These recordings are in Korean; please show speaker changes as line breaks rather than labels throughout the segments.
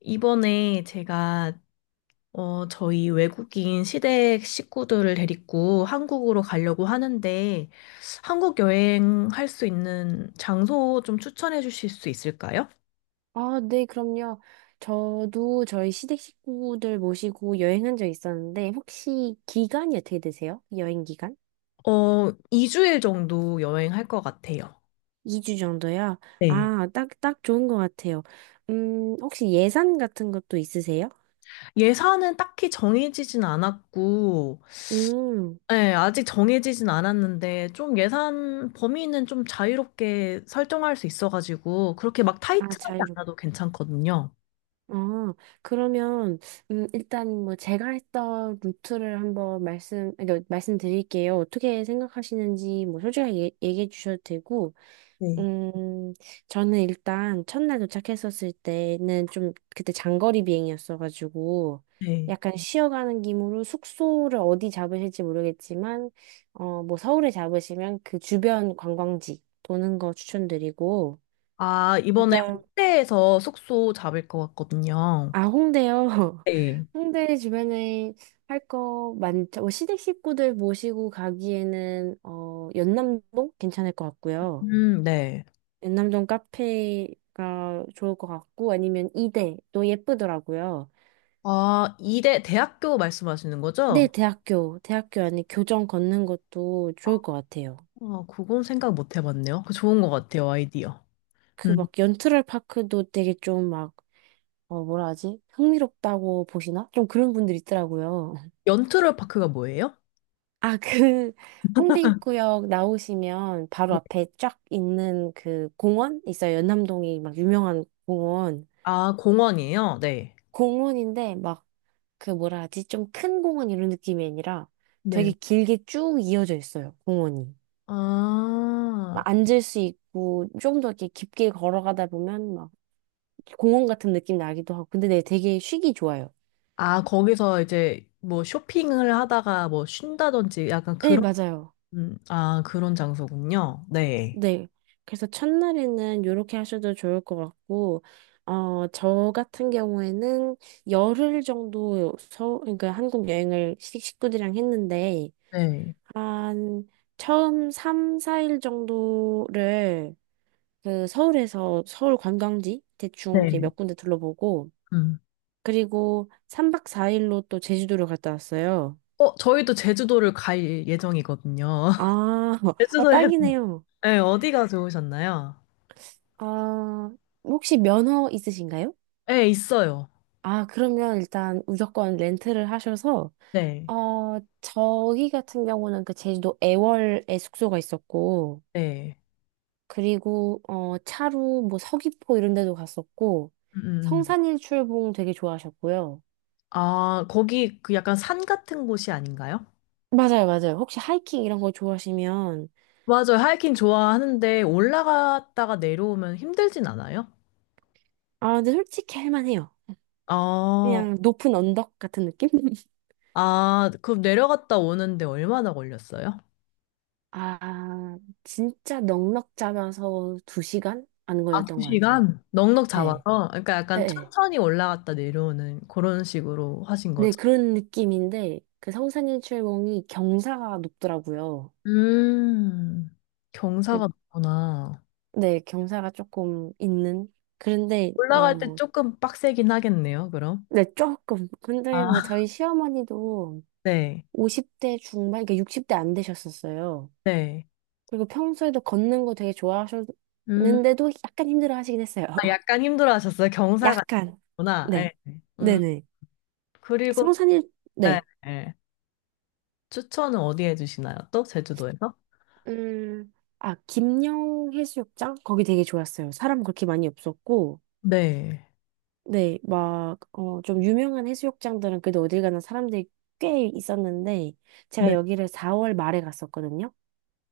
이번에 제가 저희 외국인 시댁 식구들을 데리고 한국으로 가려고 하는데 한국 여행할 수 있는 장소 좀 추천해 주실 수 있을까요?
아, 네, 그럼요. 저도 저희 시댁 식구들 모시고 여행한 적 있었는데, 혹시 기간이 어떻게 되세요? 여행 기간?
어, 2주일 정도 여행할 것 같아요.
2주 정도요?
네.
아, 딱 좋은 것 같아요. 혹시 예산 같은 것도 있으세요?
예산은 딱히 정해지진 않았고,
음,
네, 아직 정해지진 않았는데, 좀 예산 범위는 좀 자유롭게 설정할 수 있어가지고, 그렇게 막
아,
타이트하지
자유롭.
않아도 괜찮거든요.
어, 그러면, 일단 뭐 제가 했던 루트를 한번 말씀드릴게요. 어떻게 생각하시는지 뭐 솔직하게 얘기해 주셔도 되고,
네.
음, 저는 일단 첫날 도착했었을 때는 좀 그때 장거리 비행이었어가지고
네.
약간 쉬어가는 김으로 숙소를 어디 잡으실지 모르겠지만 뭐 서울에 잡으시면 그 주변 관광지 도는 거 추천드리고
아, 이번에
일단
홍대에서 숙소 잡을 것 같거든요.
아 홍대요.
네.
홍대 주변에 할 거 많죠. 뭐 시댁 식구들 모시고 가기에는 연남동 괜찮을 것 같고요.
네.
연남동 카페가 좋을 것 같고 아니면 이대도 예쁘더라고요.
아, 이대 대학교 말씀하시는
네,
거죠?
대학교 안에 교정 걷는 것도 좋을 것 같아요.
아, 그건 생각 못 해봤네요. 그거 좋은 것 같아요, 아이디어.
그
음.
막 연트럴 파크도 되게 좀 막, 어, 뭐라 하지? 흥미롭다고 보시나? 좀 그런 분들 있더라고요.
연트럴 파크가 뭐예요?
아, 그 홍대 입구역 나오시면 바로
네.
앞에 쫙 있는 그 공원 있어요. 연남동이 막 유명한 공원.
아, 공원이에요? 네.
공원인데 막 그 뭐라 하지? 좀 큰 공원 이런 느낌이 아니라
네.
되게 길게 쭉 이어져 있어요, 공원이.
아,
막 앉을 수 있고 좀 더 이렇게 깊게 걸어가다 보면 막 공원 같은 느낌 나기도 하고. 근데 네, 되게 쉬기 좋아요.
아, 거기서 이제 뭐 쇼핑을 하다가 뭐 쉰다든지 약간
네,
그런,
맞아요.
아, 그런 장소군요. 네.
네. 그래서 첫날에는 이렇게 하셔도 좋을 것 같고, 어, 저 같은 경우에는 10일 정도 서, 그러니까 한국 여행을 시- 식구들이랑 했는데,
네.
한 처음 3, 4일 정도를 그 서울에서 서울 관광지 대충 이렇게
네.
몇 군데 둘러보고
음.
그리고 3박 4일로 또 제주도를 갔다 왔어요.
어, 저희도 제주도를 갈 예정이거든요.
아, 아
제주도에도.
딱이네요.
네, 어디가 좋으셨나요?
아, 혹시 면허 있으신가요?
네, 있어요.
아, 그러면 일단 무조건 렌트를 하셔서
네,
어, 저희 같은 경우는 그 제주도 애월에 숙소가 있었고
네.
그리고 차로 뭐 서귀포 이런 데도 갔었고
음, 음, 음.
성산일출봉 되게 좋아하셨고요.
아, 거기 그 약간 산 같은 곳이 아닌가요?
맞아요, 맞아요. 혹시 하이킹 이런 거 좋아하시면,
맞아요. 하이킹 좋아하는데 올라갔다가 내려오면 힘들진 않아요?
아, 근데 솔직히 할만해요.
아,
그냥 높은 언덕 같은 느낌?
아, 그럼 내려갔다 오는데 얼마나 걸렸어요?
아, 진짜 넉넉 잡아서 2시간? 안
아, 두
걸렸던 것 같아요.
시간? 넉넉
네,
잡아서? 그러니까
네,
약간
네.
천천히 올라갔다 내려오는 그런 식으로 하신
네,
거죠?
그런 느낌인데, 그 성산일출봉이 경사가 높더라고요.
음,
그,
경사가 높구나.
네, 경사가 조금 있는. 그런데, 어,
올라갈 때
뭐,
조금 빡세긴 하겠네요, 그럼.
네, 조금. 근데 뭐
아,
저희 시어머니도
네,
50대 중반, 그러니까 60대 안 되셨었어요.
네.
그리고 평소에도 걷는 거 되게
음,
좋아하셨는데도 약간 힘들어 하시긴 했어요.
아, 약간 힘들어 하셨어요. 경사가
약간.
있구나. 네.
네.
음,
네네.
그리고,
성산일,
네,
네.
네. 추천은 어디에 주시나요? 또? 제주도에서?
음, 아, 김영 해수욕장? 거기 되게 좋았어요. 사람 그렇게 많이 없었고,
네.
네, 막, 어, 좀 유명한 해수욕장들은 그래도 어딜 가나 사람들이 꽤 있었는데, 제가
네.
여기를 4월 말에 갔었거든요.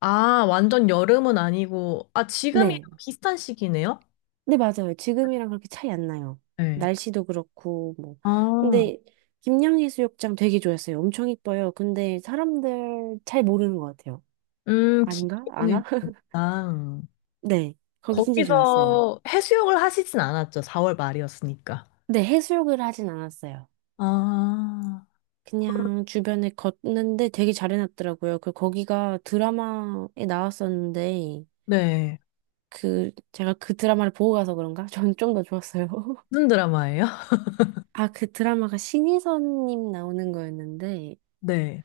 아, 완전 여름은 아니고, 아, 지금이
네.
비슷한 시기네요?
네, 맞아요. 지금이랑 그렇게 차이 안 나요.
네.
날씨도 그렇고, 뭐.
아,
근데, 김양해수욕장 되게 좋았어요. 엄청 이뻐요. 근데 사람들 잘 모르는 것 같아요. 아닌가?
기동이
아나?
좋다.
네. 거기 진짜 좋았어요.
거기서 해수욕을 하시진 않았죠. 4월 말이었으니까.
근데 해수욕을 하진 않았어요.
아, 그럼-
그냥 주변에 걷는데 되게 잘 해놨더라고요. 그, 거기가 드라마에 나왔었는데,
네.
그, 제가 그 드라마를 보고 가서 그런가? 전 좀 더 좋았어요.
무슨 드라마예요?
아, 그 드라마가 신희선님 나오는 거였는데,
네.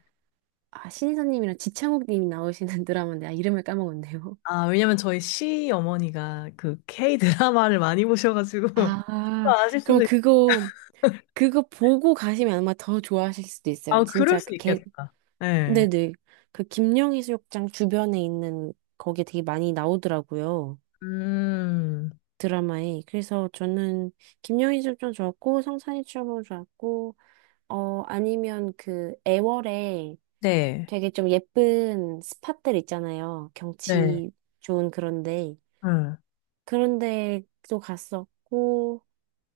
아, 신인사님이랑 지창욱님이 나오시는 드라마 데아 이름을 까먹었네요.
아, 왜냐면 저희 시 어머니가 그 K 드라마를 많이 보셔가지고 또
아,
아실 수도
그럼
있...
그거, 그거 보고 가시면 아마 더 좋아하실 수도 있어요.
아, 그럴
진짜 그
수
개,
있겠다. 네.
네네. 그 김녕해수욕장 주변에 있는 거기에 되게 많이 나오더라고요.
음,
드라마에. 그래서 저는 김녕해수욕장 좋았고, 성산이 추억도 좋았고, 아니면 그 애월에
네.
되게 좀 예쁜 스팟들 있잖아요.
네.
경치 좋은 그런데.
응.
그런 데도 갔었고,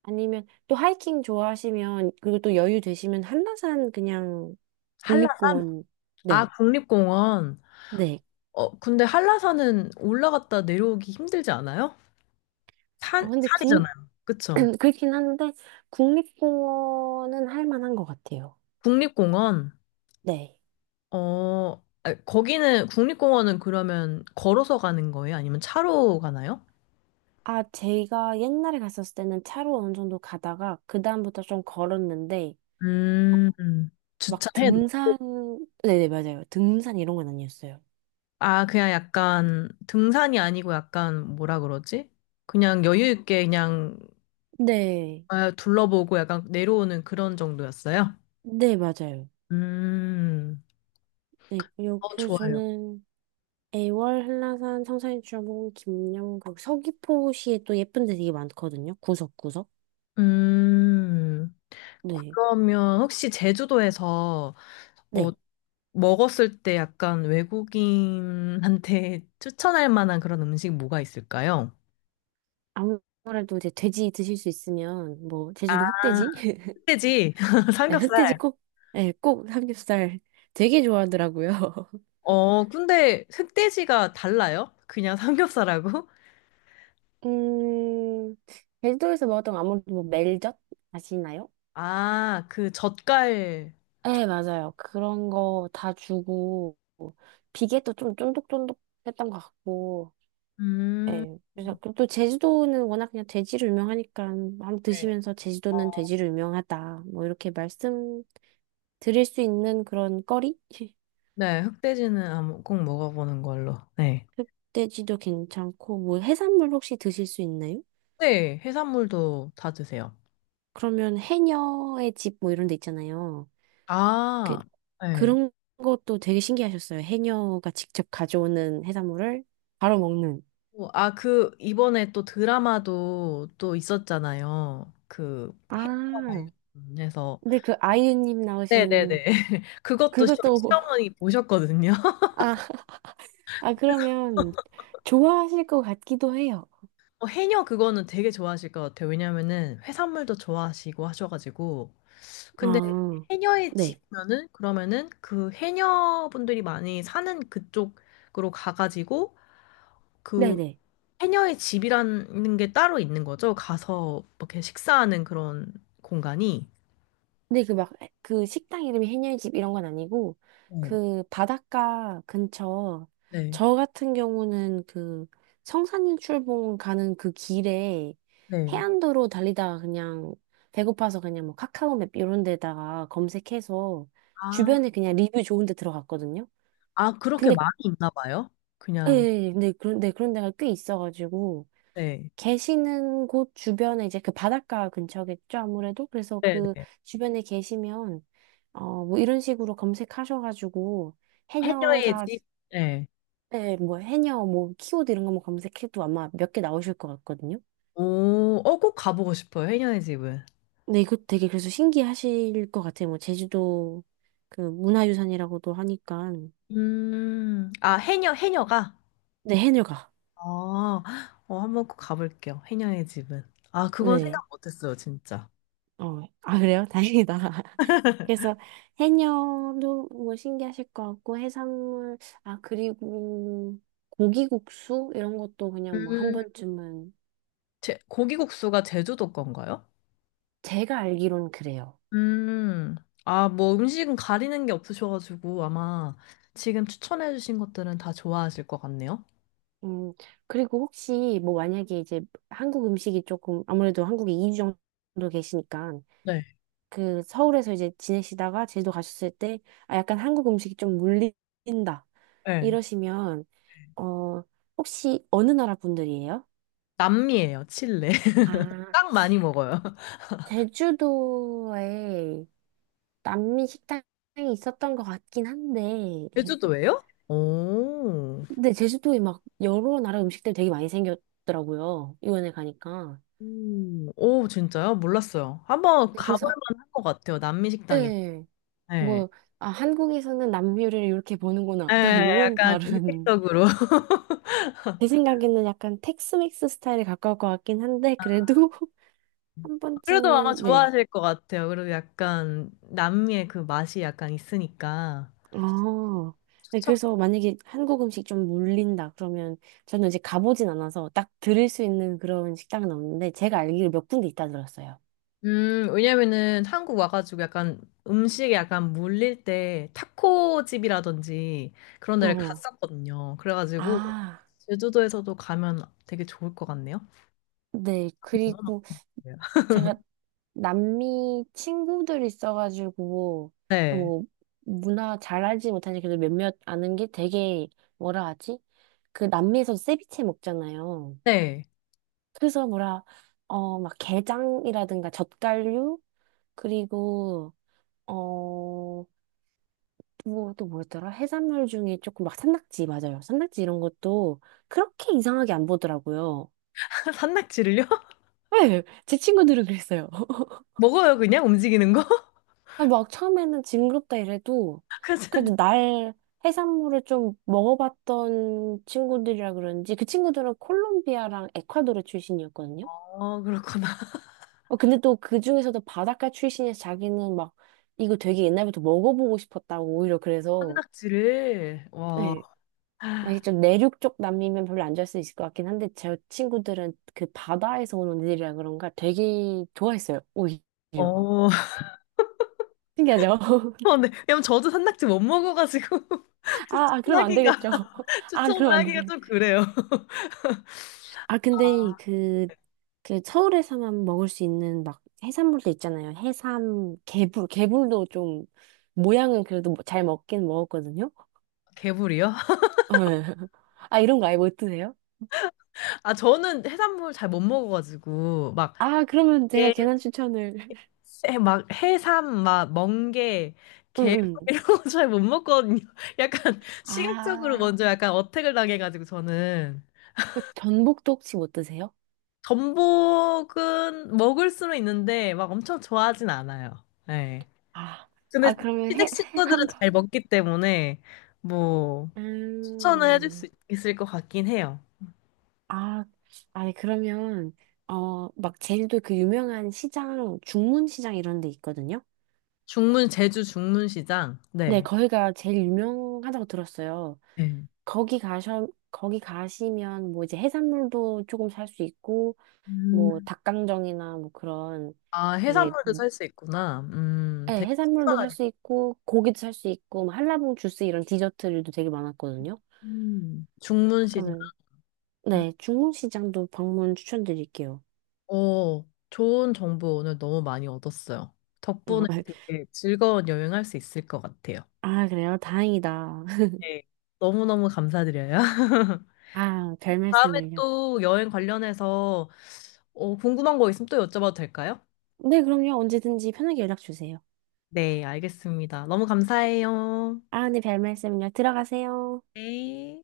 아니면 또 하이킹 좋아하시면, 그리고 또 여유 되시면 한라산 그냥
한라산?
국립공원,
아,
네,
국립공원.
네.
어, 근데 한라산은 올라갔다 내려오기 힘들지 않아요? 산,
아, 근데 국,
산이잖아요. 그쵸?
그렇긴 한데, 국립공원은 할 만한 것 같아요.
국립공원.
네.
어, 아, 거기는 국립공원은 그러면 걸어서 가는 거예요? 아니면 차로 가나요?
아, 제가 옛날에 갔었을 때는 차로 어느 정도 가다가, 그다음부터 좀 걸었는데,
음, 음.
막
주차해
등산,
놓고.
네네, 맞아요. 등산 이런 건 아니었어요.
아, 그냥 약간 등산이 아니고 약간 뭐라 그러지? 그냥 여유 있게 그냥
네.
아, 둘러보고 약간 내려오는 그런 정도였어요?
네, 맞아요.
음,
네, 요-
어,
그래서
좋아요.
저는 애월, 한라산, 성산일출봉, 김영국, 서귀포시에 또 예쁜 데 되게 많거든요. 구석구석.
음,
네.
그러면 혹시 제주도에서 어,
네.
먹었을 때 약간 외국인한테 추천할 만한 그런 음식 뭐가 있을까요?
아무래도 이제 돼지 드실 수 있으면, 뭐,
아,
제주도 흑돼지?
흑돼지,
네, 흑돼지
삼겹살.
꼭, 네, 꼭 삼겹살 되게 좋아하더라고요.
어, 근데 흑돼지가 달라요? 그냥 삼겹살하고?
음, 제주도에서 먹었던 거 아무래도 뭐 멜젓 아시나요?
아, 그 젓갈.
네, 맞아요. 그런 거 다 주고, 비계도 좀 쫀득쫀득했던 것 같고,
음,
예. 그래서 그또 제주도는 워낙 그냥 돼지로 유명하니까 한번
네.
드시면서 제주도는
어,
돼지로 유명하다. 뭐 이렇게 말씀 드릴 수 있는 그런 거리?
네, 꼭 먹어보는 걸로. 네.
흑돼지도 괜찮고 뭐 해산물 혹시 드실 수 있나요?
네, 해산물도 다 드세요.
그러면 해녀의 집 뭐 이런 데 있잖아요. 그
아, 네.
그런 것도 되게 신기하셨어요. 해녀가 직접 가져오는 해산물을 바로 먹는.
어, 아, 그, 이번에 또 드라마도 또 있었잖아요. 그, 해과
아,
관련해서.
근데 그 아이유님
네네네.
나오시는 그것도
시어머니 보셨거든요.
아, 그러면 좋아하실 것 같기도 해요.
어, 해녀 그거는 되게 좋아하실 것 같아요. 왜냐면은 해산물도 좋아하시고 하셔가지고. 근데
아,
해녀에
네.
지면은, 그러면은 그 해녀분들이 많이 사는 그쪽으로 가가지고, 그
네네.
해녀의 집이라는 게 따로 있는 거죠. 가서 이렇게 식사하는 그런 공간이.
근데 그 막, 그 식당 이름이 해녀집 이런 건 아니고,
네.
그 바닷가 근처,
네.
저 같은 경우는 그 성산인 출봉 가는 그 길에
네.
해안도로 달리다가 그냥 배고파서 그냥 뭐 카카오맵 이런 데다가 검색해서
아,
주변에 그냥 리뷰 좋은 데 들어갔거든요.
아, 그렇게
근데,
많이 있나 봐요?
예,
그냥,
예, 예. 근데 그런 데가 꽤 있어가지고,
네.
계시는 곳 주변에 이제 그 바닷가 근처겠죠, 아무래도. 그래서
네,
그
네.
주변에 계시면, 뭐 이런 식으로 검색하셔가지고,
해녀의
해녀가,
집? 네.
네, 뭐 해녀, 뭐 키워드 이런 거뭐 검색해도 아마 몇 개 나오실 것 같거든요.
오, 어, 꼭 가보고 싶어요, 해녀의 집은.
근데 이거 되게 그래서 신기하실 것 같아요. 뭐 제주도 그 문화유산이라고도 하니까.
아, 해녀, 해녀가?
네, 해녀가.
아, 어, 한번 꼭 가볼게요, 해녀의 집은. 아, 그건
네.
생각 못했어요, 진짜.
어, 아, 그래요? 다행이다. 그래서 해녀도 뭐 신기하실 것 같고, 해산물, 아, 그리고 고기국수? 이런 것도 그냥 뭐 한
음,
번쯤은,
제, 고기국수가 제주도 건가요?
제가 알기로는 그래요.
음, 아, 뭐 음식은 가리는 게 없으셔가지고 아마 지금 추천해주신 것들은 다 좋아하실 것 같네요.
음, 그리고 혹시 뭐 만약에 이제 한국 음식이 조금, 아무래도 한국에 2주 정도 계시니까,
네.
그 서울에서 이제 지내시다가 제주도 가셨을 때, 아, 약간 한국 음식이 좀 물린다.
네.
이러시면, 어, 혹시 어느 나라 분들이에요?
남미예요, 칠레.
아,
딱 많이 먹어요.
제주도에 남미 식당이 있었던 것 같긴 한데,
제주도예요? 오,
근데 제주도에 막 여러 나라 음식들 되게 많이 생겼더라고요. 유엔에 가니까.
오, 오, 진짜요? 몰랐어요. 한번
네,
가볼
그래서,
만한 것 같아요, 남미 식당이.
예,
네.
뭐, 아, 한국에서는 남미 요리를 이렇게 보는구나. 또
네,
이런
약간
다른.
이색적으로.
제 생각에는 약간 텍스맥스 스타일에 가까울 것 같긴 한데, 그래도 한
그래도 아마
번쯤은, 네,
좋아하실 것 같아요. 그리고 약간 남미의 그 맛이 약간 있으니까.
아, 네,
추천
그래서 만약에 한국 음식 좀 물린다 그러면 저는 이제 가보진 않아서 딱 들을 수 있는 그런 식당은 없는데 제가 알기로 몇 군데 있다 들었어요.
왜냐면은 한국 와가지고 약간 음식에 약간 물릴 때 타코집이라든지 그런 데를
어.
갔었거든요. 그래가지고
아,
제주도에서도 가면 되게 좋을 것 같네요.
네.
너무 맛
그리고
있요
제가 남미 친구들 있어가지고
네.
뭐 문화 잘 알지 못하니 그래도 몇몇 아는 게 되게 뭐라 하지? 그 남미에서 세비체 먹잖아요.
네.
그래서 뭐라 어 막 게장이라든가 젓갈류 그리고 어, 뭐, 또 뭐였더라? 해산물 중에 조금 막 산낙지, 맞아요. 산낙지 이런 것도 그렇게 이상하게 안 보더라고요.
산낙지를요?
네, 제 친구들은 그랬어요.
먹어요, 그냥 움직이는 거?
아, 막 처음에는 징그럽다 이래도
그래서,
그래도 날 해산물을 좀 먹어봤던 친구들이라 그런지 그 친구들은 콜롬비아랑 에콰도르 출신이었거든요.
어, 그렇구나.
어, 근데 또 그 중에서도 바닷가 출신이어서 자기는 막 이거 되게 옛날부터 먹어보고 싶었다고 오히려 그래서
산낙지를, 와. 어,
네, 만약에 좀 내륙 쪽 남미면 별로 안 좋아할 수 있을 것 같긴 한데 제 친구들은 그 바다에서 오는 일이라 그런가 되게 좋아했어요. 오히려. 신기하죠?
어, 네. 왜냐면 저도 산낙지 못 먹어가지고
아, 그럼 안
추천하기가,
되겠죠. 아,
추천을
그럼 안
하기가
돼.
좀 그래요.
아, 근데 그 서울에서만 먹을 수 있는 막 해산물도 있잖아요. 해삼, 개불도 좀 모양은 그래도 뭐잘 먹긴 먹었거든요.
개불이요?
아, 이런 거 아예 못 드세요?
아, 저는 해산물 잘 못 먹어가지고, 막,
아, 그러면 제가
예,
괜한 추천을.
해- 막, 해삼, 막, 멍게,
응,
게,
응.
이런 거 잘 못 먹거든요. 약간, 시각적으로
아.
먼저 약간 어택을 당해가지고, 저는.
그 전복도 혹시 못 드세요?
전복은 먹을 수는 있는데, 막 엄청 좋아하진 않아요. 예.
아,
근데
아, 그러면
시댁 식구들은
한 번.
잘 먹기 때문에, 뭐, 추천을 해줄 수
음,
있- 있을 것 같긴 해요.
아, 아니, 그러면, 어, 막 제주도 그 유명한 시장, 중문시장 이런 데 있거든요?
중문, 제주 중문시장.
네,
네.
거기가 제일 유명하다고 들었어요.
네.
거기 가셔, 거기 가시면 뭐 이제 해산물도 조금 살 수 있고, 뭐 닭강정이나 뭐 그런
아,
되게,
해산물도 살 수 있구나.
네,
되게
해산물도 살
신선하게.
수 있고, 고기도 살 수 있고, 뭐 한라봉 주스 이런 디저트류도 되게 많았거든요.
중문시장.
그러면
음,
네, 중국 시장도 방문 추천드릴게요.
어, 좋은 정보 오늘 너무 많이 얻었어요.
어,
덕분에 되게 즐거운 여행할 수 있을 것 같아요.
아, 그래요? 다행이다.
네. 너무너무 감사드려요.
아, 별
다음에
말씀을요.
또 여행 관련해서 어, 궁금한 거 있으면 또 여쭤봐도 될까요?
네, 그럼요. 언제든지 편하게 연락 주세요.
네, 알겠습니다. 너무 감사해요.
아, 네, 별 말씀을요. 들어가세요.
네.